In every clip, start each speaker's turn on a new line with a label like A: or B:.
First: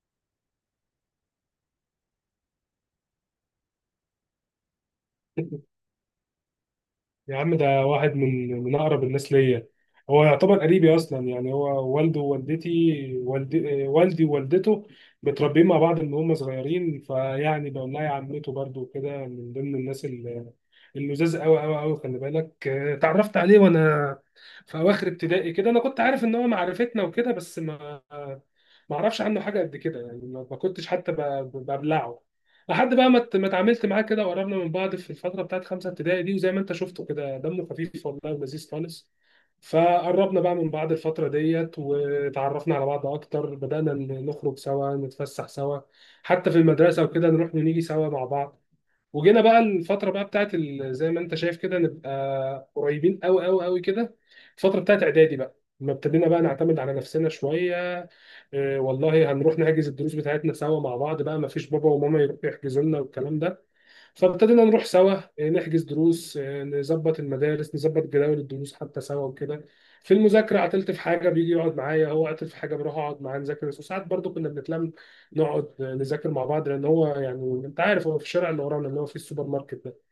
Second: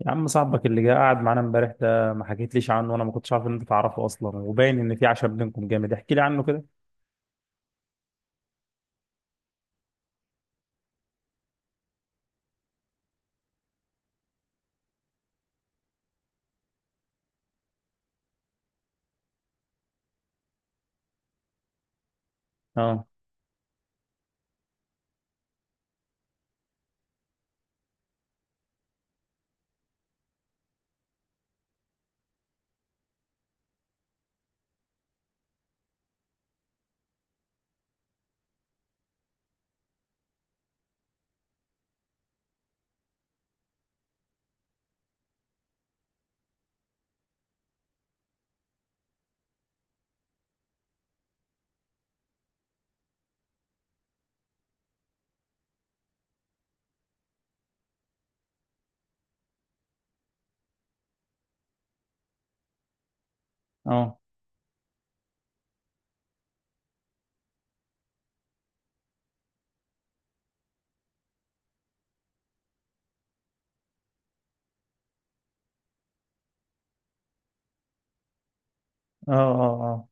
A: يا عم صاحبك اللي جه قاعد معانا امبارح ده ما حكيتليش عنه وانا ما كنتش عارف ان انت تعرفه اصلا، وباين ان في عشم بينكم جامد، احكي لي عنه كده.
B: يا عم ده واحد من اقرب الناس ليا. هو يعتبر قريبي اصلا، يعني هو والده ووالدتي والدي والدي ووالدته متربيين مع بعض من هم صغيرين، فيعني بقول لها يا عمته. برضو كده من ضمن الناس اللي اللزاز قوي قوي قوي، خلي بالك.
A: اه.
B: اتعرفت عليه وانا في اواخر ابتدائي كده. انا كنت عارف ان هو معرفتنا وكده، بس ما اعرفش عنه حاجه قد كده، يعني ما كنتش حتى ببلعه لحد بقى ما اتعاملت معاه كده وقربنا من بعض في الفتره بتاعت خمسه ابتدائي دي. وزي ما انت شفته كده، دمه خفيف والله ولذيذ خالص. فقربنا بقى من بعض الفترة ديت، وتعرفنا على بعض أكتر، بدأنا نخرج سوا، نتفسح سوا حتى في المدرسة وكده، نروح ونيجي سوا مع بعض. وجينا بقى الفتره بقى بتاعت زي ما انت شايف كده نبقى قريبين قوي قوي قوي كده. الفتره بتاعت اعدادي بقى، لما ابتدينا بقى نعتمد على نفسنا شويه، إيه والله هنروح نحجز الدروس بتاعتنا سوا مع بعض بقى، ما فيش بابا وماما يروحوا يحجزوا لنا والكلام ده.
A: اه.
B: فابتدينا نروح سوا، نحجز دروس، نظبط المدارس، نظبط جداول الدروس حتى سوا وكده. في المذاكرة عطلت في حاجة بيجي يقعد معايا، هو عطل في حاجة بروح أقعد معاه نذاكر، وساعات برضو كنا بنتلم نقعد نذاكر مع بعض، لأن هو يعني أنت عارف هو في الشارع اللي ورانا، اللي هو في
A: اه.
B: السوبر
A: اه.
B: ماركت ده.
A: اه.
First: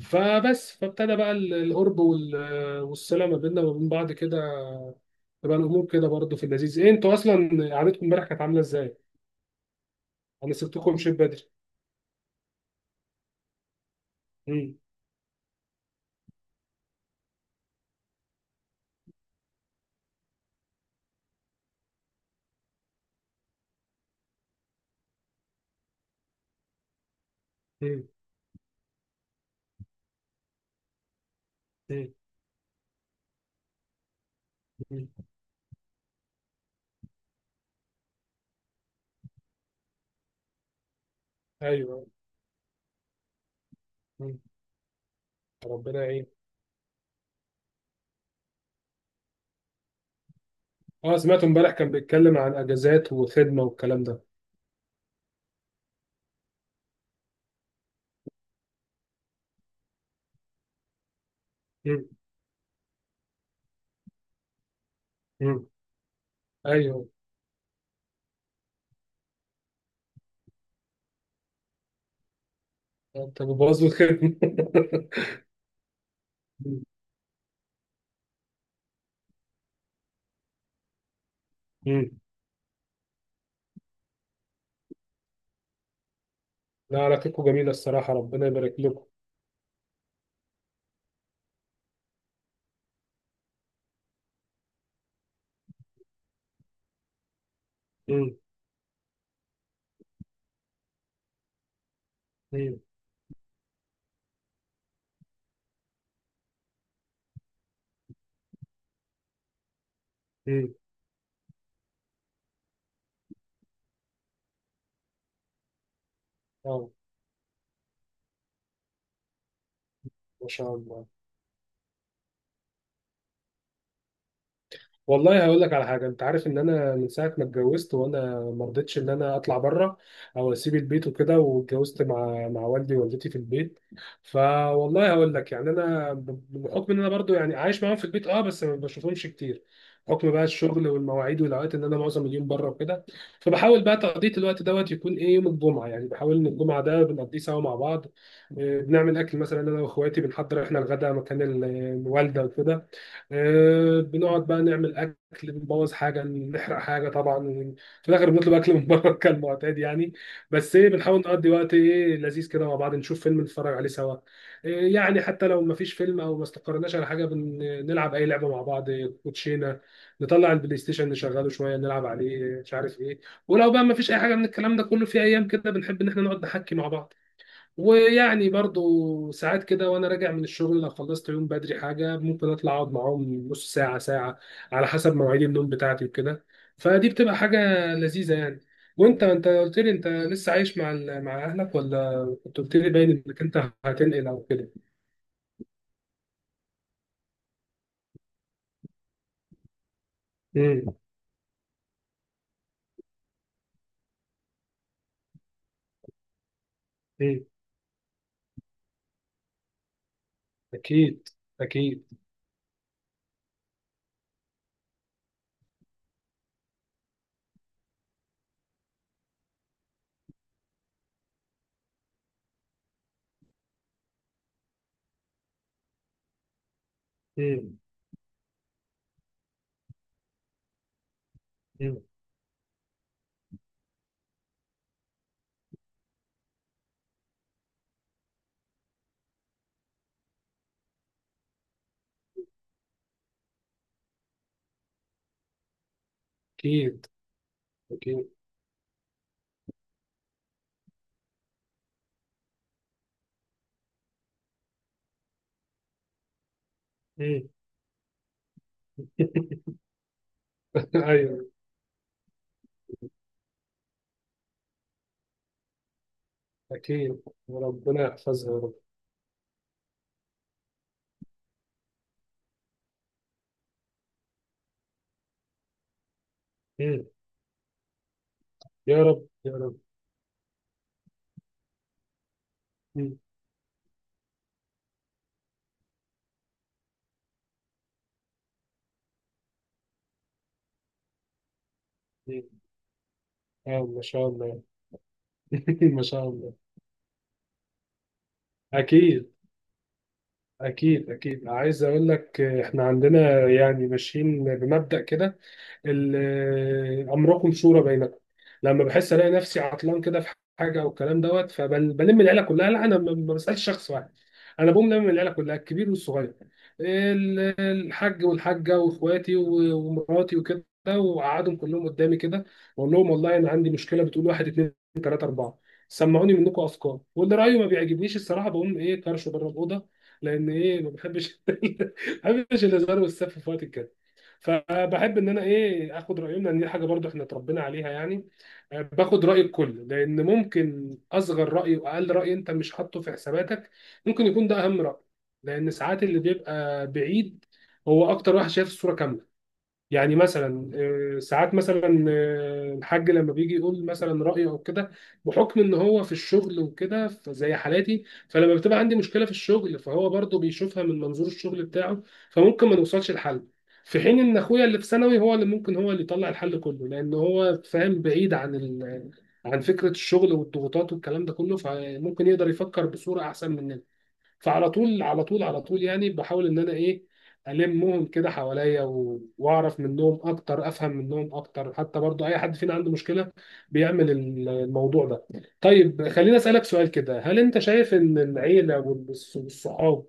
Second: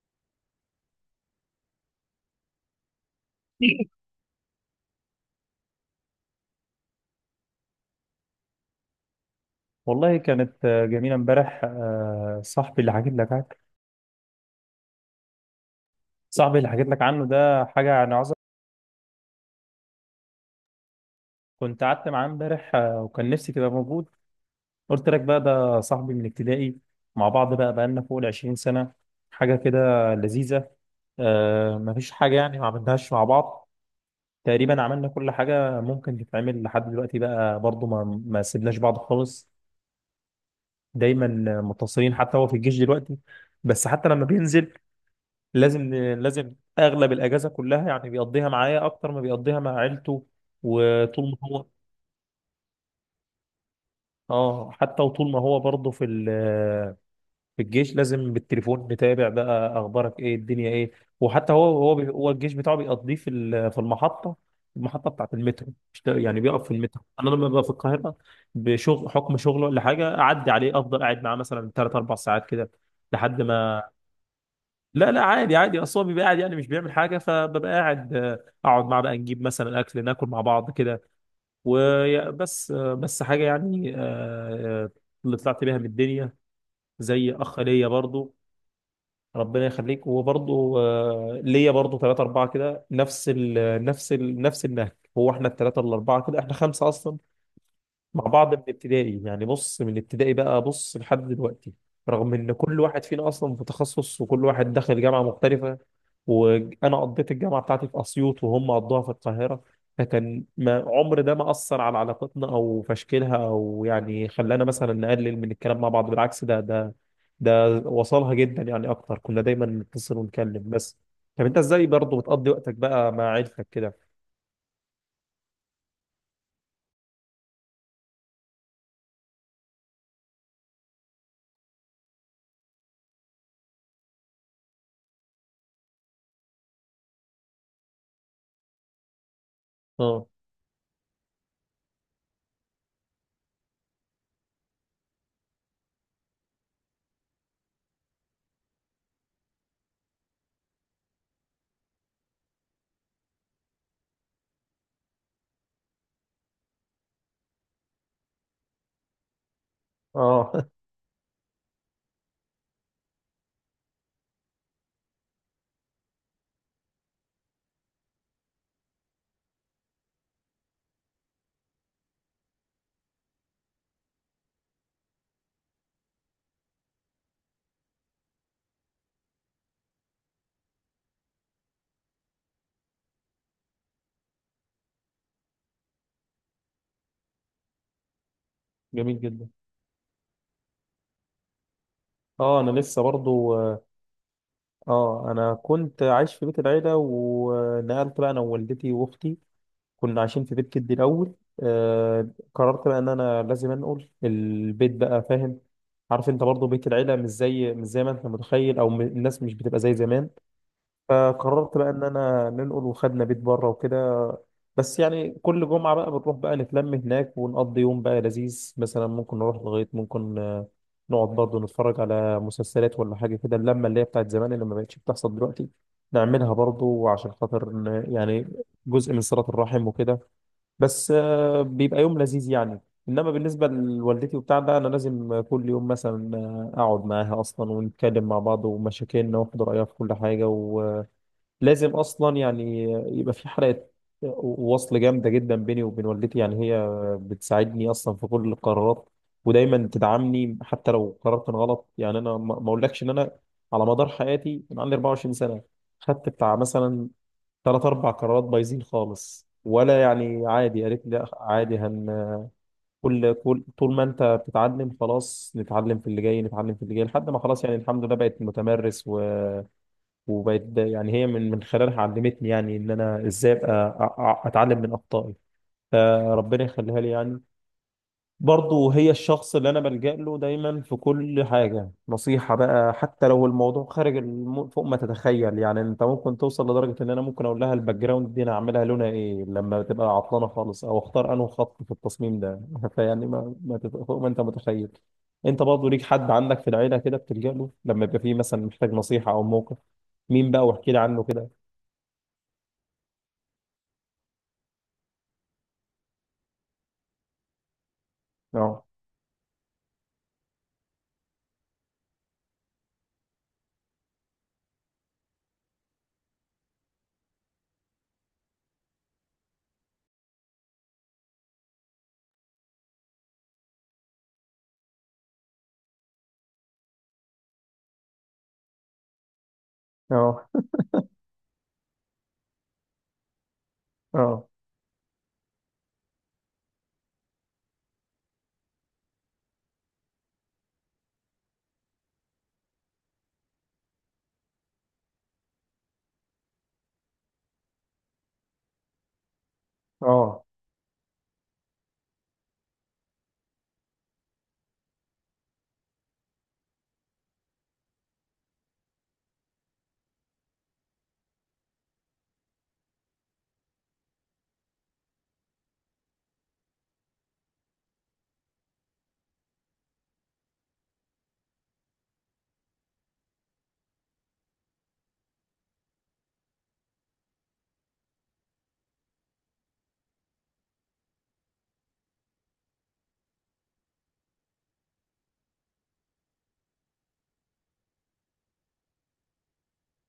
B: فبس فابتدى بقى القرب والصلة ما بيننا وبين بعض كده، تبقى الأمور كده برضو في اللذيذ. إيه، أنتوا أصلا قعدتكم امبارح كانت عاملة إزاي؟
A: والله
B: أنا
A: كانت
B: سبتكم
A: جميله
B: مشيت بدري.
A: امبارح. صاحبي اللي حكيت لك عنه،
B: مم.
A: صاحبي اللي حكيت لك عنه ده حاجه يعني عظمه. كنت قعدت معاه امبارح، وكان نفسي تبقى موجود. قلت لك بقى ده صاحبي من ابتدائي، مع بعض بقى بقالنا
B: مم.
A: فوق ال 20 سنه، حاجه كده لذيذه. مفيش
B: مم.
A: حاجه يعني ما عملناهاش مع بعض، تقريبا
B: مم.
A: عملنا كل حاجة ممكن تتعمل لحد دلوقتي. بقى برضو ما سيبناش بعض خالص، دايما
B: أيوه.
A: متصلين. حتى هو في الجيش دلوقتي، بس حتى لما بينزل لازم
B: ربنا يعين.
A: لازم أغلب الأجازة كلها يعني بيقضيها معايا أكتر ما بيقضيها مع عيلته.
B: اه،
A: وطول
B: سمعت
A: ما هو،
B: امبارح كان بيتكلم عن اجازات وخدمه والكلام ده.
A: اه حتى وطول ما هو برضه في في الجيش لازم بالتليفون نتابع بقى اخبارك ايه، الدنيا ايه. وحتى هو هو
B: مم.
A: بي- هو الجيش بتاعه بيقضيه في المحطه، المحطه بتاعه
B: مم.
A: المترو. مش ده- يعني بيقف في المترو.
B: ايوه.
A: انا لما ببقى في القاهره بشغل حكم شغله ولا حاجه، اعدي عليه افضل قاعد معاه مثلا ثلاث اربع ساعات كده لحد
B: انت بتبوظ
A: ما.
B: له الخدمه؟
A: لا لا، عادي عادي، اصل هو بيبقى قاعد يعني مش
B: مم.
A: بيعمل حاجه، فببقى قاعد، اقعد معاه بقى نجيب مثلا اكل ناكل مع بعض كده
B: مم.
A: وبس. بس حاجه يعني، آه، اللي طلعت بيها من الدنيا
B: لا،
A: زي
B: علاقتكم
A: اخ
B: جميله
A: ليا
B: الصراحه،
A: برضو.
B: ربنا يبارك لكم.
A: ربنا يخليك. وبرضه ليا برضه ثلاثة أربعة كده نفس ال نفس النهج. هو احنا الثلاثة الأربعة كده احنا خمسة أصلا مع
B: مم.
A: بعض من ابتدائي، يعني بص من ابتدائي بقى بص لحد دلوقتي، رغم ان كل
B: مم.
A: واحد فينا اصلا في تخصص وكل واحد دخل جامعه مختلفه، وانا قضيت الجامعه بتاعتي في اسيوط وهم قضوها في القاهره. فكان
B: مم.
A: ما عمر ده ما اثر على علاقتنا او في تشكيلها، او يعني خلانا مثلا نقلل من الكلام مع بعض، بالعكس. ده
B: اه
A: ده ده وصلها جدا يعني اكتر، كنا دايما نتصل
B: ما
A: ونتكلم
B: شاء
A: بس.
B: الله.
A: طب انت ازاي برضه بتقضي وقتك بقى مع عيلتك كده؟
B: والله هقول لك على حاجه، انت عارف ان انا من ساعه ما اتجوزت وانا ما رضيتش ان انا اطلع بره او اسيب البيت وكده، واتجوزت مع والدي ووالدتي في البيت. فوالله هقول لك، يعني انا بحكم ان انا برضو يعني عايش معاهم في البيت، اه بس ما بشوفهمش كتير،
A: اه.
B: حكم بقى الشغل والمواعيد والاوقات ان انا معظم اليوم بره وكده. فبحاول بقى تقضيه الوقت دوت يكون ايه، يوم الجمعه، يعني بحاول ان الجمعه ده بنقضيه سوا مع بعض. بنعمل اكل مثلا، انا واخواتي بنحضر احنا الغداء مكان الوالده وكده. بنقعد بقى نعمل اكل، بنبوظ حاجه، نحرق حاجه طبعا، في الاخر بنطلب اكل من بره كالمعتاد يعني.
A: اه.
B: بس ايه، بنحاول نقضي وقت ايه لذيذ كده مع بعض، نشوف فيلم نتفرج عليه سوا. إيه يعني، حتى لو ما فيش فيلم او ما استقرناش على حاجه، بنلعب اي لعبه مع بعض، إيه، كوتشينه، نطلع البلاي ستيشن نشغله شويه نلعب عليه، إيه، مش عارف ايه. ولو بقى ما فيش اي حاجه من الكلام ده كله، في ايام كده بنحب ان احنا نقعد نحكي مع بعض. ويعني برضو ساعات كده وانا راجع من الشغل لو خلصت يوم بدري حاجه، ممكن اطلع اقعد معاهم نص ساعه ساعه، على حسب مواعيد النوم بتاعتي وكده. فدي بتبقى حاجه لذيذه يعني.
A: جميل
B: وانت،
A: جدا.
B: انت قلت لي انت لسه عايش مع مع اهلك، ولا كنت
A: اه انا
B: قلت لي
A: لسه
B: باين انك
A: برضو.
B: انت هتنقل او كده؟
A: اه انا كنت عايش في بيت العيله ونقلت بقى انا ووالدتي واختي، كنا عايشين في بيت جدي
B: امم.
A: الاول. آه. قررت بقى ان انا لازم انقل البيت بقى، فاهم؟ عارف انت برضو بيت العيله
B: امم.
A: مش زي ما انت متخيل، الناس مش بتبقى زي زمان.
B: اكيد.
A: فقررت بقى ان
B: اكيد.
A: انا ننقل وخدنا بيت بره وكده. بس يعني كل جمعه بنروح بقى نتلم هناك ونقضي يوم بقى لذيذ، مثلا ممكن نروح لغايه ممكن، نقعد برضه نتفرج على مسلسلات ولا حاجه كده، اللمه اللي هي بتاعت زمان اللي ما بقتش بتحصل دلوقتي نعملها برضه عشان خاطر
B: امم.
A: يعني جزء من صله الرحم وكده. بس بيبقى
B: امم.
A: يوم لذيذ يعني. انما بالنسبه لوالدتي وبتاع ده، انا لازم كل يوم مثلا اقعد معاها اصلا ونتكلم مع بعض ومشاكلنا، واخد رايها في كل حاجه، لازم اصلا يعني. يبقى في حلقه وصل جامده جدا بيني وبين والدتي. يعني هي
B: اكيد.
A: بتساعدني اصلا في
B: اكيد.
A: كل القرارات ودايما تدعمني حتى لو قرار كان غلط. يعني انا ما اقولكش ان انا على مدار حياتي من عندي 24 سنه خدت بتاع مثلا
B: امم.
A: ثلاث اربع قرارات بايظين خالص، ولا يعني عادي قالت لي لا
B: ايوه.
A: عادي، هن كل طول ما انت بتتعلم خلاص نتعلم في اللي جاي، نتعلم في اللي جاي
B: اكيد،
A: لحد ما خلاص يعني الحمد
B: وربنا
A: لله بقيت
B: يحفظها يا رب.
A: متمرس. وبقت يعني هي من خلالها علمتني يعني ان انا ازاي ابقى اتعلم من اخطائي، فربنا يخليها
B: مم.
A: لي يعني. برضه
B: يا
A: هي
B: رب يا
A: الشخص اللي
B: رب.
A: انا بلجأ له دايما في كل حاجه، نصيحه بقى
B: مم.
A: حتى لو الموضوع خارج فوق ما تتخيل. يعني انت ممكن توصل لدرجه ان انا ممكن اقول لها الباك جراوند دي انا اعملها لونها ايه لما تبقى عطلانه خالص، او اختار انه خط في التصميم ده.
B: مم.
A: فيعني ما... ما
B: آه
A: تت...
B: ما
A: فوق
B: شاء
A: ما انت
B: الله.
A: متخيل. انت برضه ليك
B: ما شاء
A: حد
B: الله.
A: عندك في العيله كده بتلجأ له لما يبقى فيه مثلا محتاج
B: أكيد.
A: نصيحه او موقف؟ مين بقى؟ واحكي لي
B: أكيد
A: عنه كده.
B: أكيد، عايز أقول لك، إحنا عندنا يعني ماشيين بمبدأ كده، امركم شورى بينكم.
A: اه.
B: لما بحس الاقي نفسي عطلان كده في حاجه والكلام دوت، فبلم العيله كلها. لا، انا ما بسالش شخص واحد، انا بقوم لم العيله كلها، الكبير والصغير، الحاج والحاجه واخواتي ومراتي وكده، وقعدهم كلهم قدامي كده، واقول لهم والله انا عندي مشكله، بتقول واحد، اتنين، تلاته، اربعه، سمعوني منكم افكار، واللي رايه ما بيعجبنيش الصراحه بقوم ايه طرشه بره الاوضه،
A: اه.
B: لان ايه ما بحبش ما بحبش الهزار والسف في وقت الكلام.
A: اه.
B: فبحب ان انا ايه اخد رايهم، لان دي حاجه برضو احنا اتربينا عليها يعني. باخد راي الكل، لان ممكن اصغر راي واقل راي انت مش حاطه في حساباتك ممكن يكون ده اهم راي، لان ساعات اللي بيبقى بعيد هو اكتر واحد شايف الصوره كامله. يعني
A: اه.
B: مثلا، ساعات مثلا الحاج لما بيجي يقول مثلا رأيه او كده، بحكم ان هو في الشغل وكده فزي حالاتي، فلما بتبقى عندي مشكلة في الشغل، فهو برضه بيشوفها من منظور الشغل بتاعه، فممكن ما نوصلش لحل. في حين ان اخويا اللي في ثانوي هو اللي ممكن هو اللي يطلع الحل كله، لان هو فاهم بعيد عن ال... عن فكرة الشغل والضغوطات والكلام ده كله، فممكن يقدر يفكر بصورة احسن مننا. فعلى طول على طول على طول يعني بحاول ان انا ايه، المهم كده حواليا واعرف منهم اكتر، افهم منهم اكتر. حتى برضو اي حد فينا عنده مشكله بيعمل الموضوع ده. طيب خليني اسالك سؤال كده، هل انت شايف ان العيله والصحاب،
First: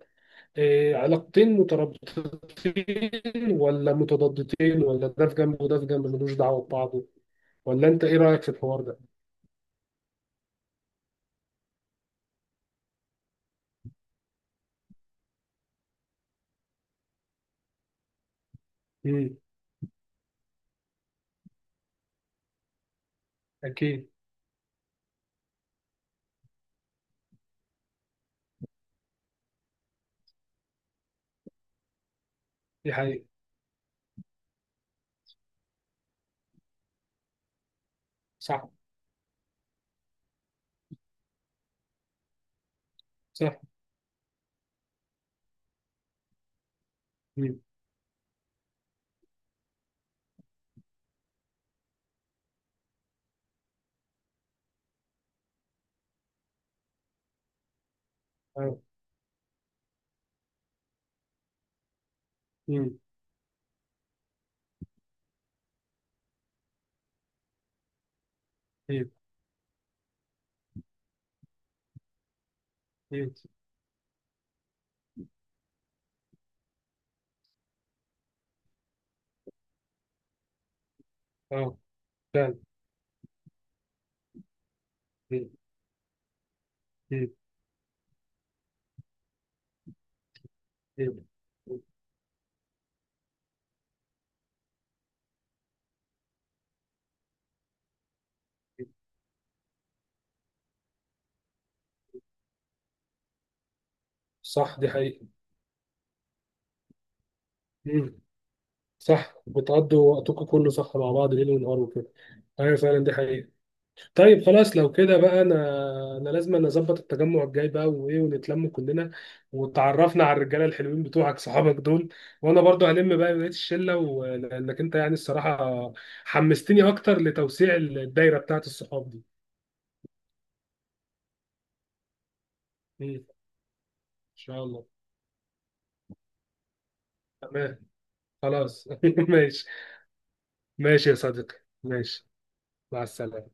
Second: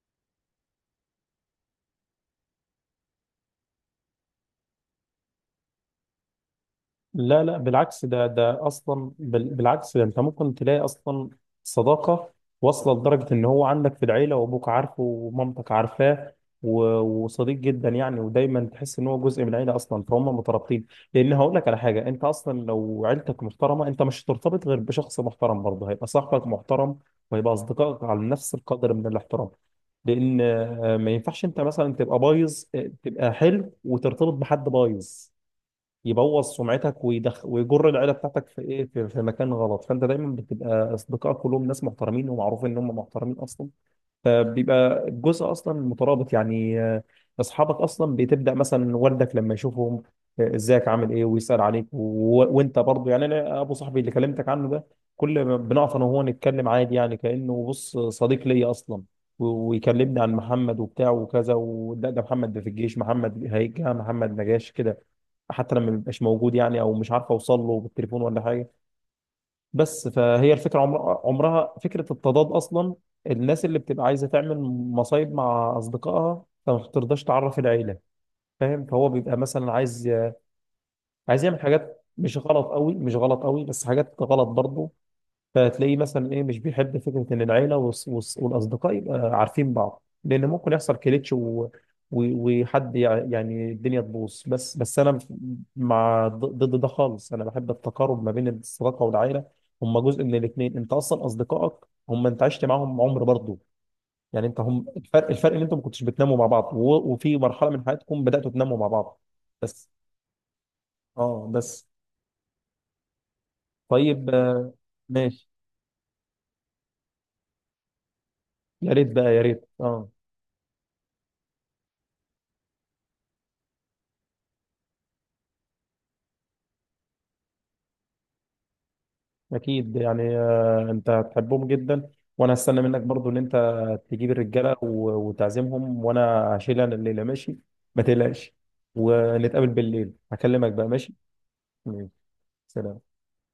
B: علاقتين مترابطتين، ولا متضادتين، ولا ده في جنب وده في جنب ملوش دعوه ببعضه؟
A: لا لا،
B: ولا انت
A: بالعكس،
B: ايه
A: ده
B: رايك في
A: ده
B: الحوار ده؟
A: اصلا بال- بالعكس ده. انت ممكن تلاقي اصلا صداقه واصله لدرجه ان هو عندك في العيله وابوك عارفه ومامتك عارفاه، وصديق جدا يعني، ودايما تحس ان هو
B: امم.
A: جزء من العيله اصلا، فهم مترابطين. لان هقول لك على حاجه، انت اصلا لو عيلتك محترمه انت
B: اكيد.
A: مش هترتبط غير بشخص محترم، برضه هيبقى صاحبك محترم وهيبقى اصدقائك على نفس القدر من الاحترام. لان ما ينفعش انت مثلا تبقى بايظ،
B: دي حقيقه.
A: تبقى حلو وترتبط بحد بايظ يبوظ سمعتك ويدخ ويجر العيله بتاعتك في
B: صح.
A: ايه، في مكان غلط. فانت دايما بتبقى اصدقائك كلهم ناس محترمين ومعروف ان هم محترمين
B: صح.
A: اصلا، فبيبقى الجزء اصلا مترابط يعني.
B: امم.
A: اصحابك اصلا بتبدا مثلا والدك لما يشوفهم ازيك عامل ايه، ويسال عليك وانت برضو يعني. انا ابو صاحبي اللي كلمتك عنه ده كل ما بنقف انا وهو نتكلم عادي يعني، كانه بص صديق ليا
B: اه.
A: اصلا، ويكلمني عن محمد وبتاع وكذا، ده محمد ده في الجيش، محمد هيجي، محمد ما جاش كده، حتى لما بيبقاش موجود يعني او مش عارف اوصل له بالتليفون ولا حاجه. بس فهي الفكرة عمرها فكرة التضاد أصلا.
B: امم.
A: الناس اللي بتبقى عايزة تعمل مصايب مع أصدقائها فما بترضاش تعرف العيلة، فاهم؟ فهو بيبقى مثلا عايز، عايز يعمل
B: اه،
A: حاجات مش
B: فعلا.
A: غلط قوي مش غلط قوي، بس حاجات غلط برضه.
B: مم.
A: فتلاقيه مثلا ايه مش بيحب فكره
B: مم.
A: ان العيله والاصدقاء يبقى عارفين بعض، لان ممكن يحصل
B: مم.
A: كليتش وحد يعني الدنيا تبوظ. بس انا مع ضد ده خالص، انا بحب التقارب ما بين الصداقه والعيله، هم جزء من الاثنين. انت اصلا اصدقائك هم انت عشت معاهم عمر برضه، يعني انت
B: صح
A: هم.
B: دي حقيقة.
A: الفرق، الفرق ان انتم ما كنتش بتناموا مع بعض، وفي مرحله من
B: مم.
A: حياتكم بداتوا تناموا مع بعض
B: صح،
A: بس.
B: بتقضوا وقتكم كله صح مع بعض،
A: اه
B: ليل ونهار
A: بس.
B: وكده. ايوه فعلا، دي حقيقة.
A: طيب،
B: طيب خلاص لو كده بقى،
A: ماشي.
B: انا انا لازم نظبط التجمع الجاي بقى وايه، ونتلم
A: يا
B: كلنا،
A: ريت بقى، يا ريت. اه
B: وتعرفنا على الرجالة الحلوين بتوعك صحابك دول. وانا برضو هلم بقى بقية الشلة لانك انت يعني الصراحة حمستني اكتر لتوسيع الدايرة بتاعت الصحاب دي.
A: اكيد يعني، انت هتحبهم جدا. وانا هستنى منك
B: مم. ان
A: برضو ان انت تجيب
B: شاء
A: الرجاله
B: الله.
A: وتعزمهم، وانا هشيل انا الليله. ماشي،
B: تمام.
A: ما تقلقش.
B: خلاص ماشي.
A: ونتقابل بالليل، هكلمك بقى.
B: ماشي
A: ماشي.
B: يا صديقي.
A: ماشي.
B: ماشي. مع
A: سلام.
B: السلامة.